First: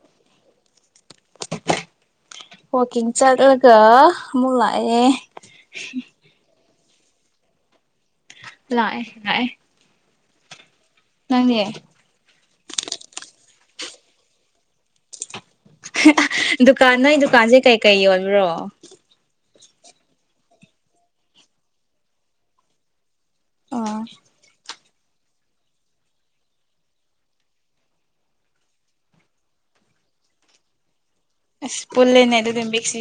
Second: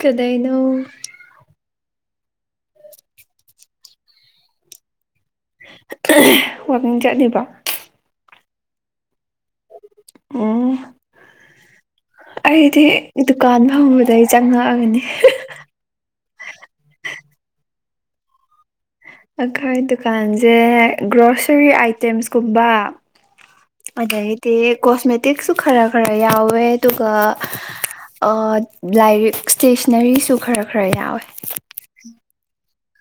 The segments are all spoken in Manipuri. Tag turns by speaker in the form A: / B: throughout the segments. A: ꯀꯗꯩꯩꯅꯣ
B: ꯋꯥꯀꯤ ꯆꯠꯂꯒ ꯃꯂꯑ
A: [inaudible] ꯋꯥꯋꯀꯤꯡ ꯆꯠꯂꯤꯕ
B: ꯂꯥꯛꯑ ꯂꯑ
A: ꯎꯝ
B: ꯅꯪꯦ
A: ꯑꯩꯗꯤ ꯗꯨꯀꯥꯟ ꯐꯪꯕꯗꯩ ꯆꯪꯉꯛꯑꯒꯅꯤ
B: ꯗꯨꯀꯥꯟ ꯅꯣꯏ ꯗꯨꯀꯥꯟꯁꯦ ꯀꯩꯀꯩ ꯌꯣꯟꯕ꯭ꯔꯣ
A: ꯑꯩꯈꯣꯏ ꯗꯨꯀꯥꯟꯁꯦ ꯒ꯭ꯔꯣꯁꯔꯤ ꯑꯥꯏꯇꯦꯝꯁꯀꯨꯝꯕ
B: ꯑꯣ
A: ꯑꯗꯗꯤ ꯀꯣꯁꯃꯦꯇꯤꯛꯁꯨ ꯈꯔ ꯈꯔ ꯌꯥꯎꯋꯦ ꯑꯗꯨꯒ ꯂꯥꯏꯔꯤꯛ ꯁ꯭ꯇꯦꯁꯅꯔꯤꯁꯨ ꯈꯔ ꯈꯔ ꯌꯥꯎꯋꯦ
B: ꯑꯁ ꯄꯨꯜꯦꯥꯏ ꯑꯗꯨ ꯇ ꯁꯤ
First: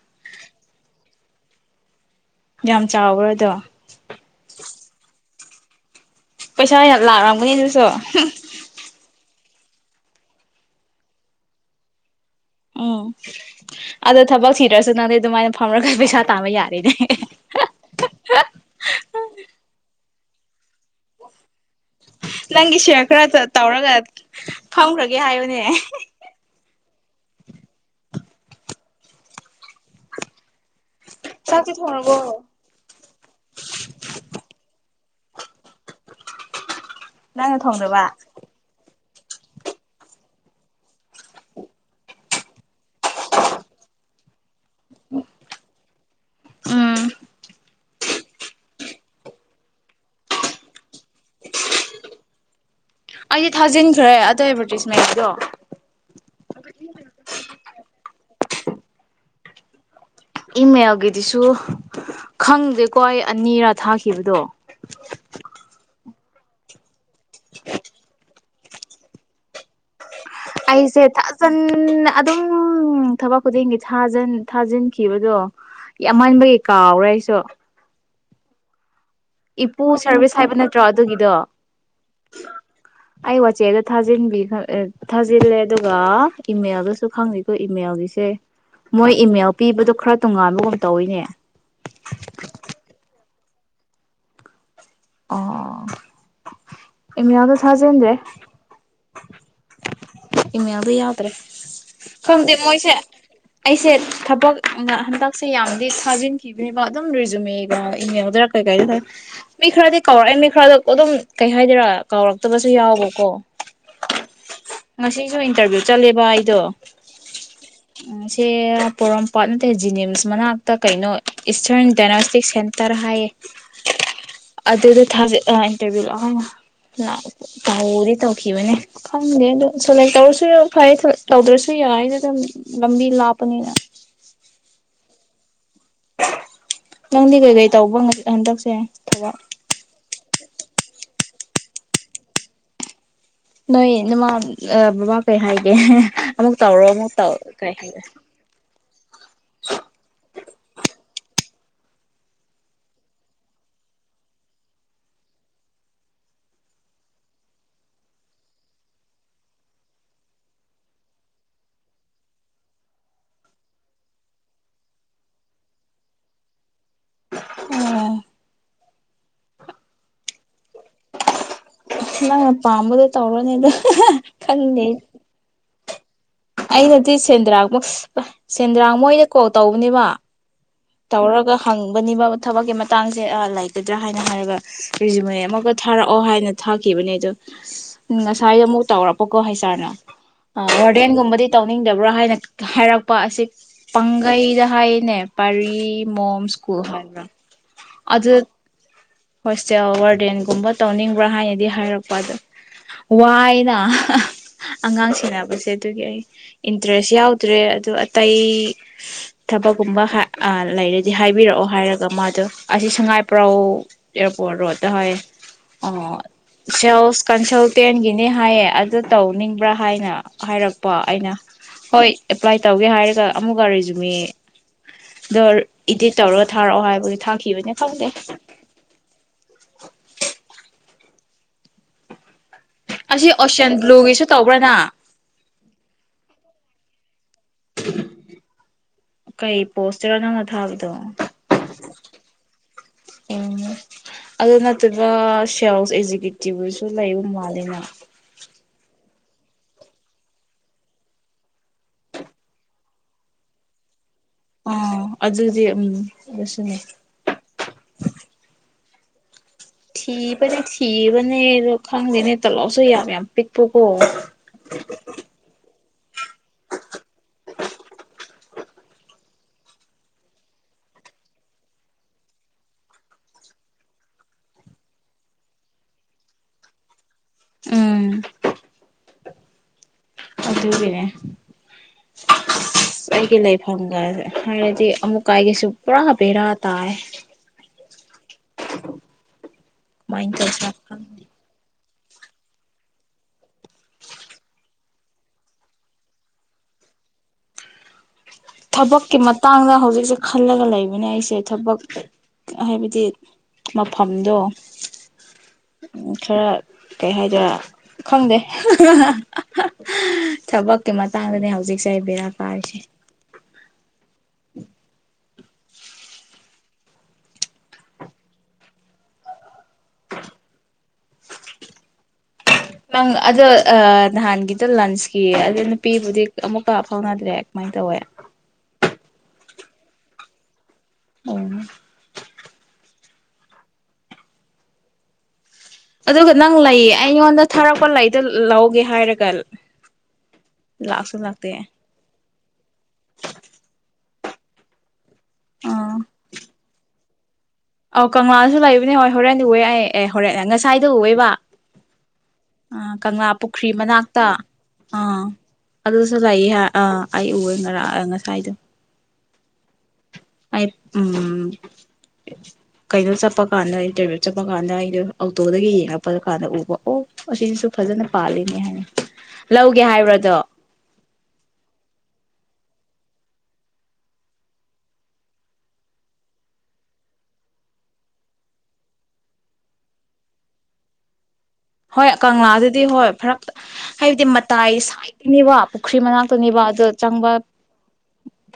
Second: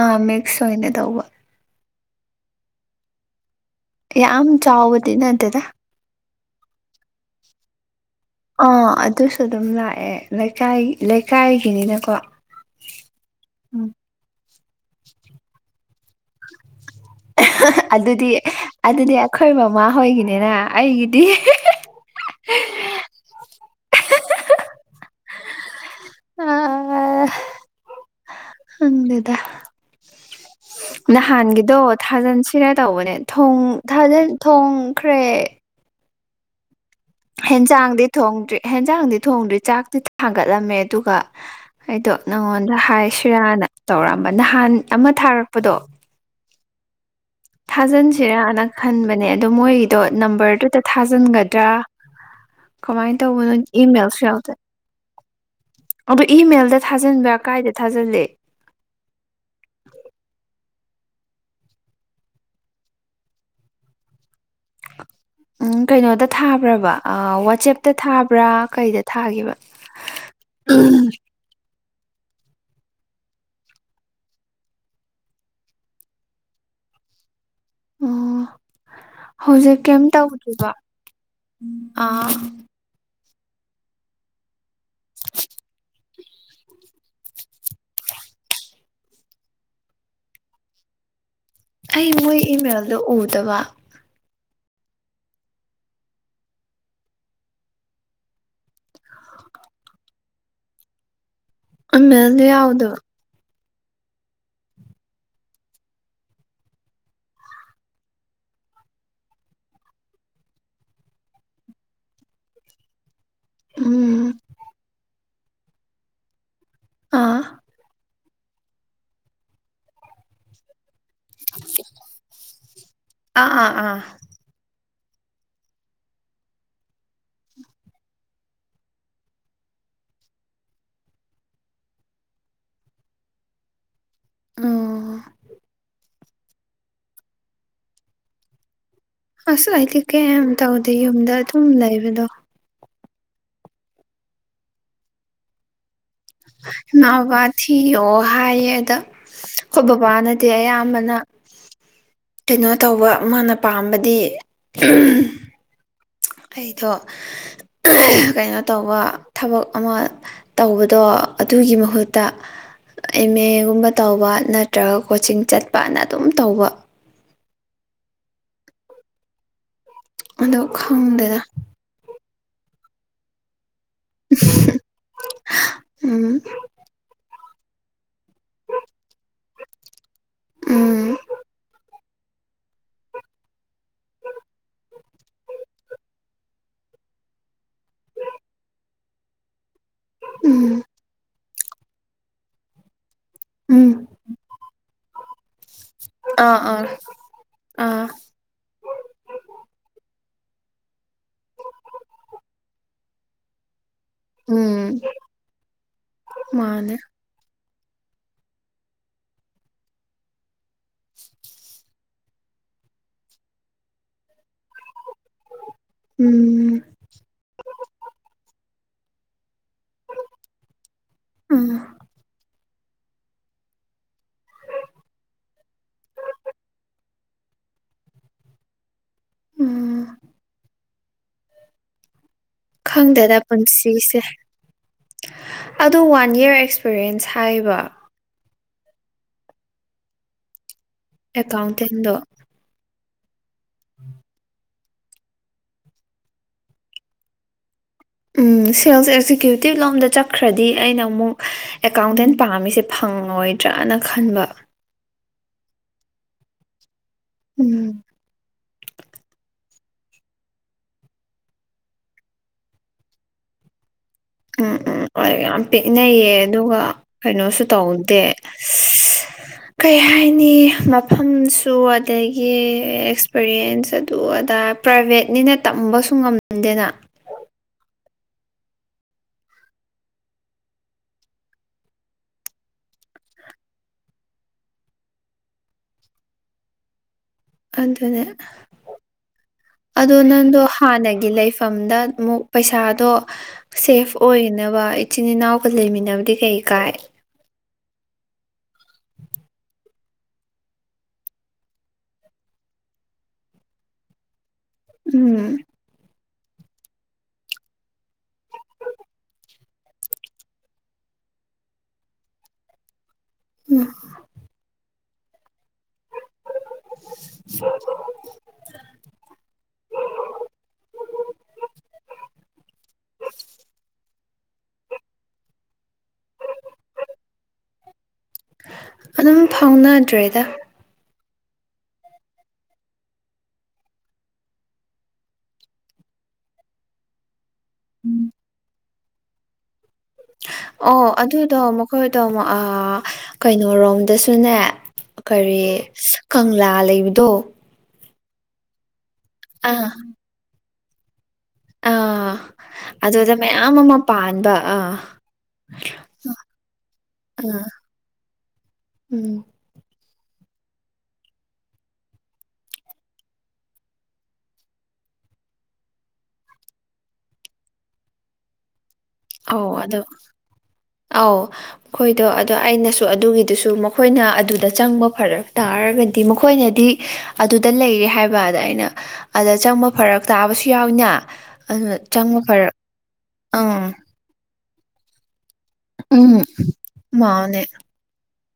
A: ꯑ ꯃꯦꯛꯦꯛꯁꯣ ꯑꯣꯏꯅꯅꯦ ꯇꯧꯕ
B: ꯌꯥꯝ ꯆꯥꯎꯕ꯭ꯔ ꯑꯗꯣ
A: ꯌꯥꯝꯝ ꯆꯥꯎꯕꯗꯤ ꯅ ꯇꯦꯗ
B: ꯄꯩꯁꯥ ꯍꯅ ꯂꯥꯛꯔꯝꯒꯅꯤ ꯑꯗꯨꯁꯨ
A: ꯑ ꯑꯗꯨ ꯁꯨ ꯑꯗꯨꯝ ꯂꯥꯛꯑꯦ ꯂꯩꯀꯥꯏ ꯂꯩꯀꯥꯏꯒꯤꯅꯤꯅꯀꯣ
B: ꯎꯝ
A: ꯎꯝ
B: ꯑꯗ ꯊꯕꯁꯤ ꯁꯨ ꯅꯪ ꯑꯗꯨꯃꯥꯏꯅ ꯐꯝ
A: ꯑꯗꯨꯗꯤ ꯑꯗꯨꯗꯤ ꯑꯩꯈꯣꯏ ꯃꯃꯥ ꯍꯣꯏꯒꯤꯅꯤ ꯏꯅꯥ ꯑꯩꯒꯤꯗꯤ
B: ꯅꯪꯒꯤ ꯁꯤꯌꯔ ꯈꯔ ꯇꯧꯔꯒ ꯐꯝꯈ꯭ꯔꯒꯦ ꯍꯥꯏꯕꯅꯦ
A: ꯑ ꯍꯗ
B: ꯆꯥꯛꯇꯤ
A: ꯅꯍꯥꯟꯒꯤꯗꯣ
B: ꯊꯣꯡꯔꯕꯣ
A: ꯊꯥꯖꯟꯁꯤꯔ ꯇꯧꯕꯅꯦ ꯊ ꯊꯥꯖꯟ ꯊꯣꯡꯈ꯭ꯔꯦ
B: ꯅꯪꯅ ꯊꯣꯡꯗꯕ
A: ꯍꯦꯟꯖꯥꯡꯗꯗꯤ ꯊ ꯍꯣꯡꯗ꯭ꯔꯤ ꯍꯟꯖꯗ ꯊꯣꯡꯗꯨ ꯆꯥꯛꯇꯤ ꯊꯥꯡꯒꯠꯂꯝꯃꯦ ꯑꯗꯨꯒ ꯑꯩꯗꯣ ꯅꯪꯉꯣꯟꯗ ꯍꯥꯏꯁꯤꯔꯥꯅ ꯇꯧꯔꯝꯕ ꯅꯍꯥꯟ ꯑꯃ ꯊꯥꯔꯛꯄꯗꯣ
B: ꯎꯝ
A: ꯊꯥꯖꯤꯟꯁꯤꯔꯅ ꯈꯟꯕꯅꯦ ꯑꯗꯣ ꯃꯣꯏꯒꯤꯗꯣ ꯅꯝꯕꯔꯗꯨꯗ ꯊꯥꯖꯤꯟꯒꯗ꯭ꯔꯥ ꯀꯃꯥꯏꯅ ꯇꯧꯕ
B: ꯑꯩꯗꯤ
A: ꯅꯣꯏ
B: ꯊꯥꯖꯤꯟꯈ꯭ꯔꯦ
A: ꯏꯃꯦꯜꯁꯨ
B: ꯑꯗꯣ
A: ꯌꯥꯎꯗꯦ
B: ꯑꯦꯗꯚꯔꯇꯤꯁꯃꯦꯟꯒꯤꯗꯣ
A: ꯑꯗꯣ ꯏꯃꯦꯜꯗ ꯊꯥꯖꯤꯟꯕ꯭ꯔꯥ ꯀꯥꯏꯗ ꯊꯥꯖꯤꯜꯂ
B: ꯏꯃꯦꯜꯒꯤꯗꯤꯁꯨ ꯈꯪꯗꯦꯀꯣ ꯑꯩ ꯑꯅꯤꯔꯥ ꯊꯥꯈꯤꯕꯗꯣ
A: ꯎꯝ ꯀꯩꯅꯣꯗ ꯊꯥꯕ꯭ꯔꯕ ꯋꯥꯆꯦꯞꯇ ꯊꯥꯕ꯭ꯔꯥ ꯀꯩꯗ ꯊꯥꯈꯤꯕ
B: ꯑꯩꯁꯦ ꯊꯖꯟ ꯑꯗꯨꯝ ꯊꯕꯛ ꯈꯨꯗꯤꯡꯒꯤ ꯊꯥꯖꯤꯟꯈꯤꯕꯗꯣ ꯌꯥꯝꯃꯟꯕꯒꯤ ꯀꯥꯎꯔꯦ ꯑꯩꯁꯨ
A: ꯑꯣ ꯍꯧꯖꯤꯛ
B: ꯏꯄꯨ
A: ꯀꯩꯝ
B: ꯁꯥꯔꯚꯤꯁ ꯍꯥꯏꯕ
A: ꯇꯧꯗ꯭ꯔꯤꯕ
B: ꯅꯠꯇ꯭ꯔꯣ ꯑꯗꯨꯒꯤꯗꯣ
A: ꯑ
B: ꯑꯩ ꯋꯥꯆꯦꯞꯗ ꯊꯥꯖꯤꯟꯕꯤ ꯊꯥꯖꯤꯜꯂꯦ ꯑꯗꯨꯒ ꯏꯃꯦꯜꯗꯁꯨ ꯈꯪꯉꯤꯀꯣ ꯏꯃꯦꯜꯒꯤꯁꯦ ꯃꯣꯏ ꯏꯃꯦꯜ ꯄꯤꯕꯗꯣ ꯈꯔ ꯇꯣꯉꯥꯟꯕꯒꯨꯝ ꯇꯧꯋꯤꯅꯦ
A: ꯑꯗꯨꯒ
B: ꯑꯣ ꯏꯃꯤꯌꯥꯗ ꯊꯥꯖ꯭ꯔꯦ ꯏꯃꯌꯥꯗ ꯌꯥꯗ꯭ꯔꯦ
A: ꯑꯃꯦꯂ ꯌꯥꯎꯗ
B: ꯑꯩꯁꯦ ꯊꯕꯛ ꯍꯟꯗꯛꯁꯦ ꯌꯥꯝꯗꯤ ꯊꯥꯖꯤꯟꯈꯤꯕꯅꯦꯕ ꯑꯗꯨꯝ ꯔꯤꯖꯨꯝꯃꯦꯕ ꯏꯃꯦꯜꯗꯔ ꯀꯩꯀꯥꯏꯗ ꯃꯤ ꯈꯔꯗꯤ ꯀꯥꯎꯔꯛꯑꯦ ꯃꯤ ꯈꯔꯗ ꯑꯗꯨꯝ ꯀꯩ ꯍꯥꯏꯗꯣꯏꯔꯥ ꯀꯥꯎꯔꯛꯇꯕꯁꯨ ꯌꯥꯎꯕꯀꯣ
A: ꯎꯝ
B: ꯁꯤꯁꯨ ꯏꯟꯇꯔꯚꯤꯌꯨ ꯆꯠꯂꯦꯕ ꯑꯩꯗꯣ
A: ꯑꯥ
B: ꯁꯦ ꯄꯣꯔꯣꯝꯄꯥꯠ ꯅꯠꯇꯦ ꯖꯤꯅꯤꯝꯁ ꯃꯅꯥꯛꯇꯛ ꯀꯩꯅꯣ ꯏꯁꯇꯔꯟ ꯗꯥꯏꯅꯣꯁꯇꯤꯛ ꯁꯦꯟꯇꯔ ꯍꯥꯏꯌꯦ
A: ꯑꯥ ꯑꯥ ꯑꯥ
B: ꯑꯗꯨꯗ ꯊꯖ ꯏꯟꯇꯔꯚꯤꯌꯨ ꯂ ꯇꯧꯗꯤ ꯇꯧꯈꯤꯕꯅꯦ ꯈꯪꯗꯦ ꯑꯗꯣ ꯁꯣꯂꯦꯛ ꯇꯧꯔꯁꯨ ꯌꯥ ꯐꯔꯦ ꯇꯧꯗ꯭ꯔꯁꯨ ꯌꯥꯏ ꯑꯩꯗꯤ ꯑꯗꯨꯝ ꯂꯝꯕꯤ ꯂꯥꯞꯄꯅꯤꯅ
A: ꯑꯣ
B: ꯅꯪꯗꯤ ꯀꯩꯀꯩ ꯇꯧꯕ ꯍꯟꯗꯛꯁꯦ ꯊꯕꯛ
A: ꯑꯁ ꯑꯩꯗꯤ ꯀꯩꯝ ꯇꯧꯗꯦ ꯌꯨꯝꯗ ꯑꯗꯨꯝ ꯂꯩꯕꯗꯣ
B: ꯅꯣꯏ ꯅꯃ ꯑꯥ ꯕꯕꯥ ꯀꯩ ꯍꯥꯏꯒꯦ ꯑꯃꯨꯛ ꯇꯧꯔꯣ
A: ꯏꯃꯥ
B: ꯑꯃꯨꯛ ꯇꯧ
A: ꯕꯕꯥ
B: ꯀꯩ ꯍꯥꯏꯒꯦ
A: ꯊꯤꯌꯣꯑꯣ ꯍꯥꯏꯌꯦ ꯑꯗ ꯑꯈꯣꯏ ꯕꯕꯥꯅꯗꯤ ꯑꯌꯥꯝꯕꯅ ꯀꯩꯅꯣ ꯇꯧꯕ ꯃꯥꯅ ꯄꯥꯝꯕꯗꯤ ꯑꯩꯗꯣ ꯀꯩꯅꯣ ꯇꯧꯕ ꯊꯕꯛ ꯑꯃ ꯇꯧꯕꯗꯣ ꯑꯗꯨꯒꯤ ꯃꯍꯨꯠꯇ ꯑꯦꯝ-ꯑꯦꯒꯨꯝꯕ ꯇꯧꯕ ꯅꯠꯇ꯭ꯔꯒ ꯀꯣꯆꯤꯡ ꯆꯠꯄꯅ ꯑꯗꯨꯝ ꯇꯧꯕ
B: ꯑꯣ
A: ꯑꯗꯣ ꯈꯪꯗꯦꯗ
B: ꯅꯪꯅ ꯄꯥꯝꯕꯗꯨ ꯇꯧꯔꯣꯅꯦꯗ ꯑꯍ ꯈꯪꯗꯦ
A: ꯎꯨꯝ
B: ꯑꯩꯅꯗꯤ ꯁꯦꯟꯗ꯭ꯔꯥꯡ ꯁꯦꯟꯗ꯭ꯔꯥꯡ ꯃꯣꯏꯅ ꯀꯣꯜ ꯇꯧꯕꯅꯦꯕ
A: ꯎꯝ
B: ꯇꯧꯔꯒ ꯍꯪꯕꯅꯤꯕ ꯊꯕꯛꯀꯤ ꯃꯇꯥꯡꯁꯦ ꯑꯥ ꯂꯩꯒꯗ꯭ꯔꯥ ꯍꯥꯏꯅ ꯍꯥꯏꯔꯒ ꯔꯤꯖꯨꯃꯅꯤ ꯑꯃꯒ ꯊꯥꯔꯛꯑꯣ ꯍꯥꯏꯅ ꯊꯥꯈꯤꯕꯅꯦ ꯑꯗꯣ ꯉꯁꯥꯏꯗꯣ ꯑꯃꯨꯛ ꯇꯧꯔꯛꯄꯀꯣ ꯍꯥꯏꯁ ꯑꯥꯔꯅ
A: ꯎꯝ
B: ꯑꯥ ꯋꯥꯔꯗꯦꯟꯒꯨꯝꯕꯗꯤ ꯇꯧꯅꯤꯡꯗꯕ꯭ꯔꯥ ꯍꯥꯏꯅ ꯍꯥꯏꯔꯛ ꯄ ꯑꯁꯤ
A: ꯎꯝ
B: ꯄꯥꯡꯒꯩꯗ ꯍꯥꯏꯌꯦꯅꯦ ꯀꯔꯤ ꯃꯣꯝ
A: ꯑꯥ
B: ꯏꯁꯀꯨꯜ
A: ꯑꯥ
B: ꯍꯥꯏꯕ꯭ꯔꯥ
A: ꯑꯥ
B: ꯑꯗꯨ ꯍꯣꯁꯇꯦꯜ ꯋꯥꯔꯗ ꯔꯗꯦꯟꯒꯨꯝꯕ ꯇꯧꯅꯤꯡꯕ꯭ꯔꯥ ꯍꯥꯏꯅꯗꯤ ꯍꯥꯏꯔꯛꯄ ꯑꯗ ꯋꯥꯏꯅ ꯑꯥ
A: ꯎꯝ
B: ꯑꯉꯥꯡ ꯁꯦꯟꯅꯕꯁꯦ ꯑꯗꯨꯒꯤ ꯑꯩ
A: ꯃꯥꯅꯦ
B: ꯏꯟꯇꯔꯦꯁ ꯌꯥꯎꯗ꯭ꯔꯦ ꯑꯗꯨ ꯑꯇꯩ ꯊꯕꯛꯀꯨꯝꯕ ꯍꯥ ꯑꯥ ꯂꯩꯔꯗꯤ ꯍꯥꯏꯕꯤꯔꯛꯑꯣ ꯍꯥꯏꯔꯒ ꯃꯥꯗꯣ ꯑꯁꯤ ꯁꯉꯥꯏꯄ꯭ꯔꯧ ꯑꯦꯌꯥꯔꯄꯣꯔꯠ ꯔꯣꯗ ꯇꯥ ꯍꯥꯏ ꯑꯣ
A: ꯎꯝ
B: ꯁꯦꯜꯁ ꯀꯟꯁꯜꯇꯦꯟꯒꯤꯅꯤ ꯍꯥꯏꯌꯦ ꯑꯗꯨ ꯇꯧꯅꯤꯡꯕ꯭ꯔꯥ ꯍꯥꯏꯅ ꯍꯥꯏꯔꯛꯄ ꯑꯩꯅ
A: ꯎꯝ
B: ꯍꯣꯏ ꯑꯦꯄ꯭ꯂꯥꯏ ꯇꯧꯒꯦ ꯍꯥꯏꯔꯒ ꯑꯃꯨꯛꯀ ꯔꯤꯖꯨꯝꯃꯦ ꯗꯣ ꯏꯗꯤꯠ ꯇꯧꯔꯒ ꯊꯥꯔꯛꯑꯣ ꯍꯥꯏꯕꯒꯤ ꯊꯥꯈꯤꯕꯅꯦ ꯈꯪꯗꯦ
A: ꯎꯝ
B: ꯑꯁꯤ
A: ꯈꯪꯗꯦꯗ
B: ꯑꯣꯁꯤꯌꯥꯟ
A: ꯄꯨꯟꯁꯤꯁꯦ
B: ꯕ꯭ꯂꯨꯒꯤꯁꯨ ꯇꯧꯕ꯭ꯔꯅ
A: ꯑꯗꯣ ꯋꯥꯟ ꯏꯌꯥꯔ ꯑꯦꯛꯁ ꯄꯔꯦꯟꯁ ꯍꯥꯏꯕ
B: ꯀꯩ ꯄꯣꯁꯇꯅꯣ ꯅꯪꯅ ꯊꯥꯕ
A: ꯑꯦꯀꯥꯎꯟꯇꯦꯟꯗꯣ
B: ꯎꯨꯝ ꯑꯗꯨ ꯅ ꯑꯗꯨꯒ ꯁꯦꯜꯁ ꯑꯦꯖꯤꯀꯦꯇꯤꯞ ꯑꯣꯏꯁꯨ ꯂꯩꯕ ꯃꯥꯂꯦꯅ
A: ꯎꯨꯝ ꯁꯦꯜꯁ ꯑꯦꯖꯤ ꯑꯦꯀ꯭ꯌꯨꯇꯤꯕ ꯂꯣꯝꯗ ꯆꯠꯈ꯭ꯔꯗꯤ ꯑꯩꯅ ꯑꯃꯨꯛ ꯑꯦꯀꯥꯎꯟꯇꯦꯟ ꯄꯥꯝꯃꯤꯁꯦ ꯐꯪꯉꯣꯏꯗ꯭ꯔꯥꯅ
B: ꯑꯣ ꯑꯗꯨꯗꯤ ꯎꯝ ꯑꯗꯨꯁꯨꯅꯤ
A: ꯎꯝ
B: ꯊꯤꯕꯅꯦ ꯊꯤꯕꯅꯦ ꯑꯗꯣ ꯈꯪꯗꯦꯅꯦ ꯇꯂꯥꯎꯁꯨ ꯌꯥꯝ ꯌꯥꯝ ꯄꯤꯛꯄꯨꯀꯣ
A: ꯎꯝ ꯎꯝ ꯍ ꯌꯥꯝ ꯄꯤꯛꯅꯩꯌꯦ ꯑꯗꯨꯒ ꯀꯩꯅꯣꯁꯨ ꯇꯧꯗꯦ ꯑ ꯀꯩ ꯍꯥꯏꯅꯤ ꯃꯐꯝꯁꯨ ꯑꯗꯒꯤ ꯑꯦꯛꯁꯄꯤꯔꯤꯌꯦꯟꯁ ꯑꯗꯨ ꯑꯗꯥ ꯄ꯭ꯔꯥꯏꯚꯦꯠꯅꯤꯅ ꯇꯝꯕꯁꯨ ꯉꯝꯗꯦꯅ
B: ꯎꯝ ꯑꯗꯨꯒꯤꯅꯦ ꯑꯩꯒꯤ ꯂꯩꯐꯝꯒ ꯍꯥꯏꯔꯗꯤ ꯑꯃꯨꯛꯀꯥꯏꯒꯤꯁꯨ ꯄꯨꯔꯥ ꯕꯦꯔꯥ ꯇꯥꯏ
A: ꯀꯟꯗꯨꯅꯦ ꯑꯗꯣ
B: ꯀꯃꯥꯏꯅ
A: ꯅꯪꯗꯣ
B: ꯇꯧꯁꯤꯔ ꯈꯪꯗꯦ
A: ꯍꯥꯟꯅꯒꯤ ꯂꯩꯐꯝꯗ ꯑꯃꯨꯛ ꯄꯩꯁꯥꯗꯣ ꯁꯦꯐ ꯑꯣꯏꯅꯅꯕ ꯏꯆꯤꯟ ꯏꯅꯥꯎꯒ ꯂꯩꯃꯤꯟꯅꯕꯗꯤ ꯀꯩ ꯀꯥꯏ
B: ꯊꯕꯛꯀꯤ ꯃꯇꯥꯡꯗ ꯍꯧꯖꯤꯛꯁꯦ ꯈꯜꯂꯒ ꯂꯩꯕꯅꯦ ꯑꯩꯁꯦ ꯊꯕꯛ ꯍꯥꯏꯕꯗꯤ ꯃꯐꯝꯗꯣ
A: ꯎꯝ
B: ꯈꯔ ꯀꯩ ꯍꯥꯏꯗꯔꯦ ꯈꯪꯗꯦ ꯊꯕꯛꯀꯤ ꯃꯇꯥꯡꯗꯅꯦ ꯍꯧꯖꯤꯛꯁꯦ ꯕꯦꯔꯥ ꯄꯥꯔꯤꯁꯦ
A: ꯎꯝ ꯑ
B: ꯅꯪ ꯑꯗꯣ ꯅꯍꯥꯟꯒꯤꯗ ꯂꯟꯁꯀꯤ ꯑꯗꯨ ꯅꯨꯄꯤꯕꯨꯗꯤ ꯑꯃꯨꯛꯀ ꯐꯥꯎꯅꯗ꯭ꯔꯦ ꯀꯃꯥꯏꯅ ꯇꯧꯋꯦ
A: ꯑꯗꯨꯝ ꯐꯥꯎꯅꯗ꯭ꯔꯦꯗ
B: ꯑꯣ ꯑꯗꯨ꯭ꯔꯒ ꯅꯪ ꯂꯩ ꯑꯩꯣꯟ ꯊꯥꯔꯛꯄ ꯂꯩꯗ ꯂꯧꯒꯦ ꯍꯥꯏꯔꯒ ꯀꯜ
A: ꯑꯣ ꯑꯗꯨꯗꯣ ꯃꯈꯣꯏ ꯇ ꯀꯩꯅꯣꯣꯔꯣꯝꯗꯁꯨꯅꯦ ꯀꯔꯤ
B: ꯑꯥ
A: ꯀꯪꯂꯥ ꯂꯩꯕ ꯗꯣ
B: ꯑꯣꯧ ꯀꯪꯂꯥꯁꯨ ꯂꯩꯕꯅꯦ ꯍꯣꯏ ꯍꯣꯔꯦꯟꯋꯦ ꯑꯩ
A: ꯑꯥ
B: ꯑꯦ ꯍꯣꯔꯦꯟꯂ ꯉꯁꯤꯦ ꯁꯥꯏꯗ ꯎꯋꯦꯕ
A: ꯑꯥ
B: ꯑ
A: ꯑꯗꯨꯗ
B: ꯀꯪꯂꯥ ꯄꯨꯈ꯭ꯔꯤ
A: ꯃꯌꯥꯝ ꯑꯃ
B: ꯃꯅꯥꯛꯇ
A: ꯄꯥꯟꯕ
B: ꯑꯥ ꯑꯗꯨꯁꯨ ꯂꯩꯌꯦ ꯑꯥ ꯑꯩ ꯎ
A: ꯑ
B: ꯉꯔ ꯉꯁꯥꯏꯗꯣ
A: ꯎꯝ
B: ꯑꯩ ꯎ ꯀꯩꯅꯣ ꯆꯠꯄ ꯀꯥꯟꯗ ꯏꯟꯇꯔꯚꯌꯨꯠ ꯆꯠꯄ ꯀꯥꯟꯗ ꯑꯩꯗꯣ ꯑꯣꯇꯣꯗꯒꯤ ꯌꯦꯡꯉꯛꯄ ꯀꯥꯟꯗ ꯎꯕ ꯑꯣ ꯑꯁꯤꯁꯨ ꯐꯖꯅ ꯄꯥꯜꯂꯤꯅꯦ ꯍꯥꯏꯅ
A: ꯑ
B: ꯂꯧꯒꯦ
A: ꯑꯗ
B: ꯍꯥꯏꯕ꯭ꯔꯗꯣ
A: ꯑꯥꯎ ꯑꯩꯣꯏ ꯑꯗꯣ ꯑꯗꯣ ꯑꯩꯅꯁꯨ ꯑꯗꯨꯒꯤꯗꯨꯁꯨ ꯃꯈꯣꯏꯅ ꯑꯗꯨꯗ ꯆꯪꯕ ꯐꯔꯛ ꯇꯥꯔꯒꯗꯤ ꯃꯈꯣꯏꯅꯗꯤ ꯑꯗꯨꯗ ꯂꯩꯔꯦ ꯍꯥꯏꯕ ꯑꯗ ꯑꯩꯅ ꯑꯗ ꯆꯪꯕ ꯐꯔꯛ ꯇꯥꯕꯁꯨ ꯌꯥꯎꯏꯅꯦ
B: ꯍꯣꯏ ꯀꯪꯂꯥꯗꯗꯤ ꯍꯣꯏ ꯐꯔꯛ ꯍꯥꯏ
A: ꯑꯪ
B: ꯍꯥꯏꯗꯤ ꯃꯇꯥꯏ ꯁꯥꯏꯠꯇꯅꯤꯕ ꯄꯨꯈ꯭ꯔꯤ
A: ꯎꯝ
B: ꯃꯅꯥꯛꯇꯅꯤꯕ ꯑꯗꯨꯣ ꯆꯪꯕ
A: ꯃꯥꯅꯦ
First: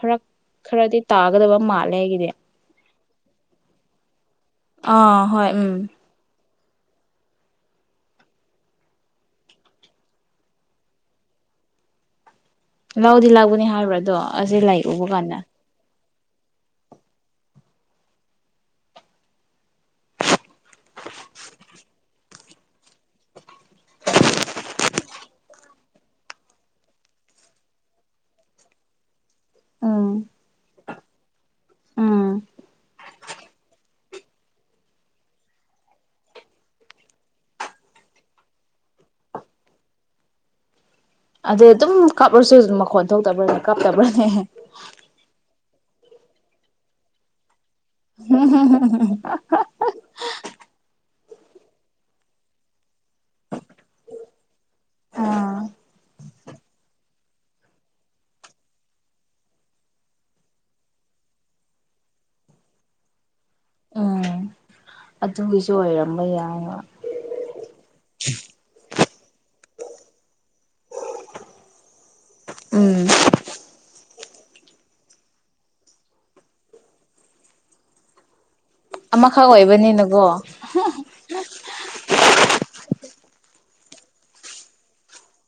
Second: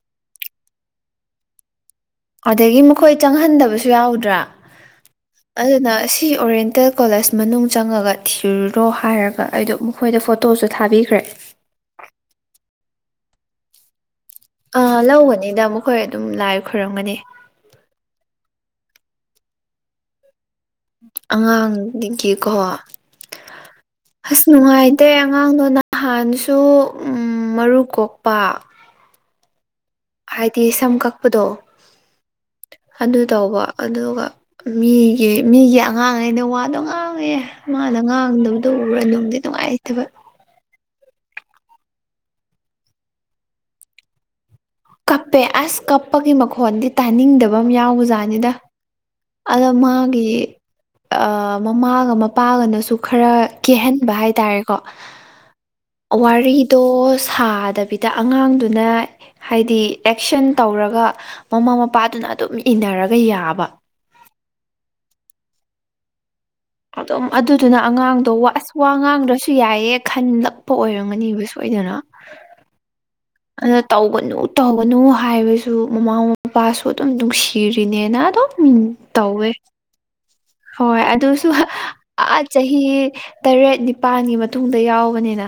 B: ꯐꯔꯛ ꯈꯔꯗꯤ ꯇꯥꯒꯗꯕ ꯃꯥꯜꯂꯦ ꯑꯩꯒꯤꯗꯤ
A: ꯑꯗꯒꯤ ꯃꯈꯣꯏ ꯆꯪꯍꯟꯗꯕꯁꯨ ꯌꯥꯎꯗ꯭ꯔꯥ
B: ꯑꯥ ꯍꯣꯏ ꯎꯝ
A: ꯑꯗꯨꯅ ꯁꯤ ꯑꯣꯔꯦꯟ ꯏꯁꯦꯜ ꯀꯣꯂꯦꯖ ꯃꯅꯨꯡ ꯆꯪꯉꯒ ꯊꯤꯔꯨꯔꯣ ꯍꯥꯏꯔꯒ ꯑꯩꯗꯣ ꯃꯈꯣꯏꯗ ꯐꯣꯇꯣꯁꯨ ꯊꯥꯕꯤꯈ꯭ꯔꯦ
B: ꯂꯥꯛꯑꯣꯗꯤ ꯂꯥꯛꯕꯨꯅꯦ ꯍꯥꯏꯕ꯭ꯔ ꯑꯗꯣ ꯑꯁꯤ
A: ꯑ
B: ꯂꯩ ꯎꯕ ꯀꯥꯟꯗ
A: ꯂꯧꯧꯕꯅꯤꯗ ꯑꯃꯨꯛ ꯍꯣꯏꯔ ꯑꯗꯨꯝ ꯂꯥꯏ ꯈꯔꯝꯒꯅꯤ ꯑꯉꯥꯡꯗꯒꯤꯀꯣ ꯑꯁ ꯅꯨꯡꯉꯥꯏꯇꯦ ꯑꯉꯥꯡꯗꯣ ꯅꯍꯥꯟꯁꯨ ꯃꯔꯨ ꯀꯣꯛꯄ
B: ꯎꯝ
A: ꯀꯗꯣ
B: ꯎꯝ
A: ꯑꯗꯨꯗ ꯇꯧꯕ ꯑꯗꯨꯒ ꯃꯤꯒꯤ ꯃꯤꯒꯤ ꯑꯉꯥꯡꯉꯩꯩꯅ ꯋꯥꯗꯣ ꯉꯥꯡꯉꯦ ꯃꯥꯅ ꯉꯥꯡꯗꯕꯗꯣ ꯎꯔ ꯅꯨꯡꯗꯤ ꯅꯨꯡꯉꯥꯏꯇꯕ
B: ꯑꯗ ꯑꯗꯨꯝ ꯀꯥꯞꯂꯁꯨ ꯑꯗꯨꯝ ꯃꯈꯣꯟ ꯊꯣꯛꯇꯕ꯭ꯔꯥꯅ ꯀꯥꯞꯇꯕ꯭ꯔꯥꯅꯦ
A: ꯀꯞꯄꯦ ꯑꯁ ꯀꯞꯄꯒꯤ ꯃꯈꯣꯟꯗꯤ ꯇꯥꯅꯤꯡꯗꯕ ꯐꯕ ꯌꯥꯎꯕꯖꯥꯠꯅꯤꯗ ꯑꯗ ꯃꯥꯒꯤ ꯃꯃꯥꯒ ꯃꯄꯥꯒꯅꯁꯨ ꯈꯔ ꯀꯦꯍꯟꯕ ꯍꯥꯏꯇꯥꯔꯦꯀꯣ ꯋꯥꯔꯤꯗꯣ ꯁꯥꯗꯕꯤꯗ ꯑꯉꯥꯡꯗꯨꯅ ꯍꯥꯏꯗꯤ ꯑꯦꯛꯁꯟ ꯇꯧꯔꯒ ꯃꯃꯥ ꯃꯄꯥꯗꯨꯅ ꯑꯗꯨꯝ ꯏꯟꯅꯔꯒ ꯌꯥꯕ
B: ꯎꯝ ꯑꯗꯨꯒꯤꯁꯨ ꯑꯣꯏꯔꯝꯕ ꯌꯥꯏ
A: ꯑꯗꯨꯝ ꯑꯗꯨꯗꯨꯅ ꯑꯉꯥꯡꯗꯣ ꯑꯁ ꯋꯥ ꯉꯥꯡꯗ꯭ꯔꯁꯨ ꯌꯥꯏ ꯑꯦ ꯈꯟꯂꯛꯄ ꯑꯣꯏꯔꯝꯒꯅꯦꯕ ꯁꯣꯏꯗꯅ
B: ꯎꯝ
A: ꯑꯗꯨꯅ ꯇꯧꯒꯅꯨ ꯇꯧꯒꯅꯨ ꯍꯥꯏꯕꯁꯨ ꯃꯃꯥ ꯃꯄꯥꯁꯨ ꯑꯗꯨꯝ ꯅꯨꯡꯁꯤꯔꯤꯅꯦꯅ ꯑꯗꯨꯝ
B: ꯑꯃꯈꯛ
A: ꯇꯧꯋꯦ
B: ꯑꯣꯏꯕꯅꯤꯅꯀꯣ
A: ꯑ ꯆꯍꯤ ꯇꯔꯦꯠ ꯅꯤꯄꯥꯜꯒꯤ ꯃꯇꯨꯡꯗ ꯌꯥꯎꯕꯅꯤꯅ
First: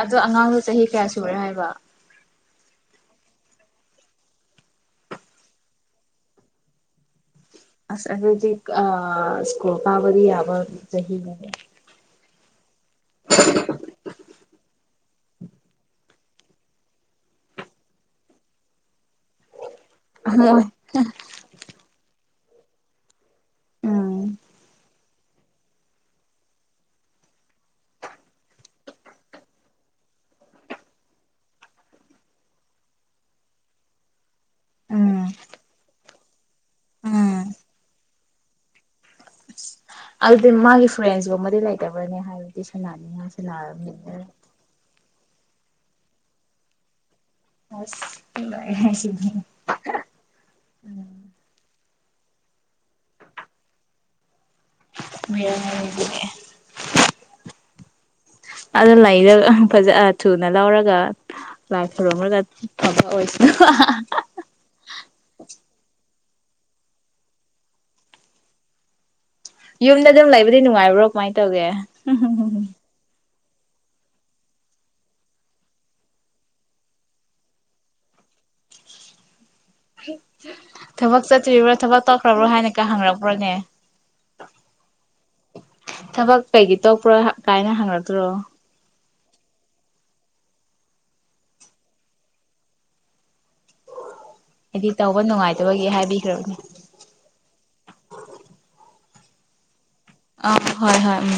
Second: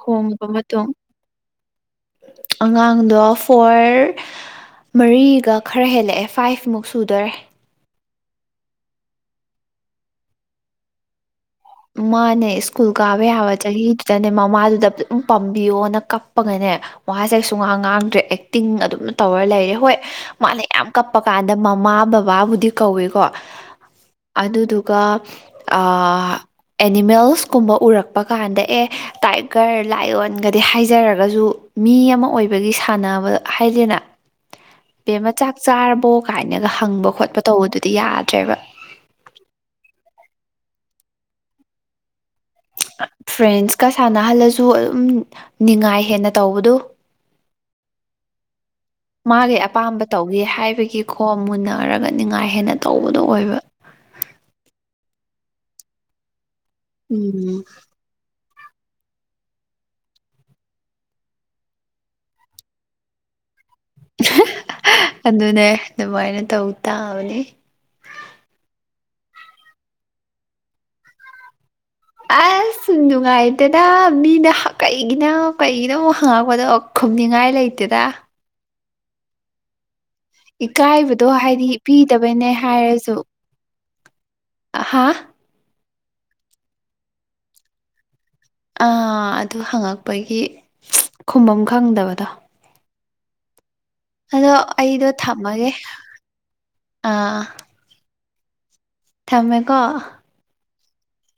B: ꯑꯗꯣ ꯑꯉꯥꯡꯗꯣ
A: ꯃꯇꯨꯡ
B: ꯆꯍꯤ ꯀꯌꯥ ꯁꯨꯔꯦ ꯍꯥꯏꯕ
A: ꯑꯉꯥꯡꯗꯣ ꯐꯣꯔ ꯃꯔꯤꯒ ꯈꯔ ꯍꯦꯜꯂꯛꯑꯦ ꯐꯥꯏꯚꯃꯨꯛ ꯁꯨꯗꯔꯦ
B: ꯀꯗꯤ ꯁꯀꯣꯄꯥꯕ ꯌꯥꯕ ꯆꯍꯤ
A: ꯃꯥꯅꯦ ꯁ꯭ꯀꯨꯜ ꯀꯥꯕ ꯌꯥꯕ ꯆꯍꯤꯗꯨꯗꯅꯦ ꯃꯃꯥꯗꯨꯗ ꯑꯗꯨꯝ ꯄꯥꯝꯕꯤꯌꯣꯅ ꯀꯞꯄꯒꯅꯦ ꯃꯥꯥꯁꯦ ꯁꯨꯡꯉꯥꯡ ꯉꯥꯡꯗ꯭ꯔꯦ ꯑꯦꯛꯇꯤꯡ ꯑꯗꯨꯝ ꯇꯧꯔ ꯂꯩꯔꯦ ꯍꯣꯏ ꯃꯥꯅ
B: ꯍꯣꯏ
A: ꯌꯥꯝ ꯀꯞꯄ ꯀꯥꯟꯗ ꯃꯃꯥꯕ ꯕꯕꯥꯕꯨꯗꯤ ꯀꯧꯏꯀꯣ
B: ꯎꯝ
A: ꯑꯗꯨꯗꯨꯒ ꯑꯦꯅꯤꯃꯦꯜꯁꯀꯨꯝꯕ ꯎꯔꯛꯄ ꯀꯥꯟꯗ ꯑꯦ ꯇꯥꯏꯒꯔ ꯂꯥꯏꯑꯣꯣꯟꯒꯗꯤ ꯍꯥꯏꯖꯔꯒꯁꯨ ꯃꯤ ꯑꯃ ꯑꯣꯏꯕꯒꯤ ꯁꯥꯟꯅꯕ ꯍꯥꯏꯗꯦꯅ
B: ꯎꯝ
A: ꯕꯦꯃ ꯆꯥꯛ ꯆꯥꯔꯕꯣ ꯀꯥꯏꯅꯒ ꯍꯪꯕ ꯈꯣꯠꯄ
B: ꯎꯝ
A: ꯇꯧꯕꯗꯨꯗꯤ ꯌꯥꯗ꯭ꯔꯦꯕ
B: ꯑꯗꯨꯗꯤ ꯃꯥꯒꯤ ꯐ꯭ꯔꯦꯟꯁꯒꯨꯝꯕꯗꯤ ꯂꯩꯇꯕꯅꯦ ꯍꯥꯏꯕ
A: ꯐ꯭ꯔꯦꯟꯁꯀ ꯁꯥꯟꯅꯍꯜꯂꯁꯨ ꯑꯗꯨꯝ ꯅꯤꯡꯅꯤꯉꯥꯏ ꯍꯦꯟꯅ ꯇꯧꯕꯗꯨ
B: ꯑꯁ ꯁꯤꯗꯤ
A: ꯃꯥꯒꯤ ꯑꯄꯥꯝꯕ ꯇꯧꯒꯦ ꯍꯥꯏꯕꯒꯤ ꯈꯣ ꯃꯨꯟꯅꯔꯒꯅꯤ ꯉꯥꯏ ꯍꯦꯟꯅ ꯇꯧꯕꯗꯣ ꯑꯣꯏꯕ
B: ꯕꯤꯔꯌꯥꯅꯤ ꯂꯩꯕꯤꯉꯑꯦ
A: ꯎꯝ
B: ꯑ ꯂꯩꯔ ꯐꯖ ꯊꯨꯅ ꯂꯧꯔꯒ ꯂꯥꯏ ꯈꯨꯔꯝꯨꯔꯒ ꯐꯕ ꯑꯣꯏꯁꯅ
A: ꯚꯅ ꯇ ꯎꯇꯥꯅꯤ
B: ꯌꯨꯝꯗ ꯑꯗꯨꯝ ꯂꯩꯕꯗꯤ ꯅꯨꯡꯉꯥꯏꯕ꯭ꯔꯣ ꯀꯃꯥꯏꯅ ꯇꯧꯒꯦ
A: ꯑꯁ ꯁꯗꯨꯅꯨꯡꯉꯥꯏ ꯗꯦꯗꯥ ꯃꯤꯅ ꯀꯩꯒꯤꯅ ꯀꯩꯒꯤꯅ ꯑꯃꯨꯛ ꯍꯪꯉꯛꯄꯗꯣ ꯈꯨꯝꯅꯤꯡꯉꯥꯏ ꯂꯩꯇꯦꯗ
B: ꯊꯕꯛ
A: ꯏꯀꯥꯏꯕꯗꯣ ꯍꯥꯏꯗꯤ
B: ꯆꯠꯇ꯭ꯔꯤꯕ꯭ꯔꯣ ꯊꯕꯛ ꯇꯧꯈ꯭ꯔꯕ꯭ꯔꯣ
A: ꯄꯤꯗꯕꯅꯦ
B: ꯍꯥꯏꯅꯒ
A: ꯍꯥꯏꯔꯁꯨ
B: ꯍꯪꯔꯛꯄ꯭ꯔꯣꯅꯦ
A: ꯍꯥ
B: ꯊꯕꯛ ꯀꯩꯒꯤ ꯇꯣꯛꯄ꯭ꯔꯣ ꯀꯥꯏꯅ ꯍꯪꯉꯛꯇ꯭ꯔꯣ꯫
A: ꯑꯥ ꯑꯗꯨ ꯍꯪꯉꯛꯄꯒꯤ ꯈꯨꯝꯕꯝ ꯈꯪꯗꯕꯗꯣ꯫ ꯑꯗꯣ
B: ꯑꯩꯗꯤ
A: ꯑꯩꯗꯣ
B: ꯇꯧꯕ
A: ꯊꯝꯃꯒꯦ
B: ꯅꯨꯡꯉꯥꯏꯇꯕꯒꯤ ꯍꯥꯏꯕꯤꯈ꯭ꯔꯕꯅꯦ
A: ꯑꯥ꯫ ꯊꯝꯃꯦꯀꯣ꯫
B: ꯑ ꯍꯣꯏ ꯍꯣꯏ ꯎꯝ꯫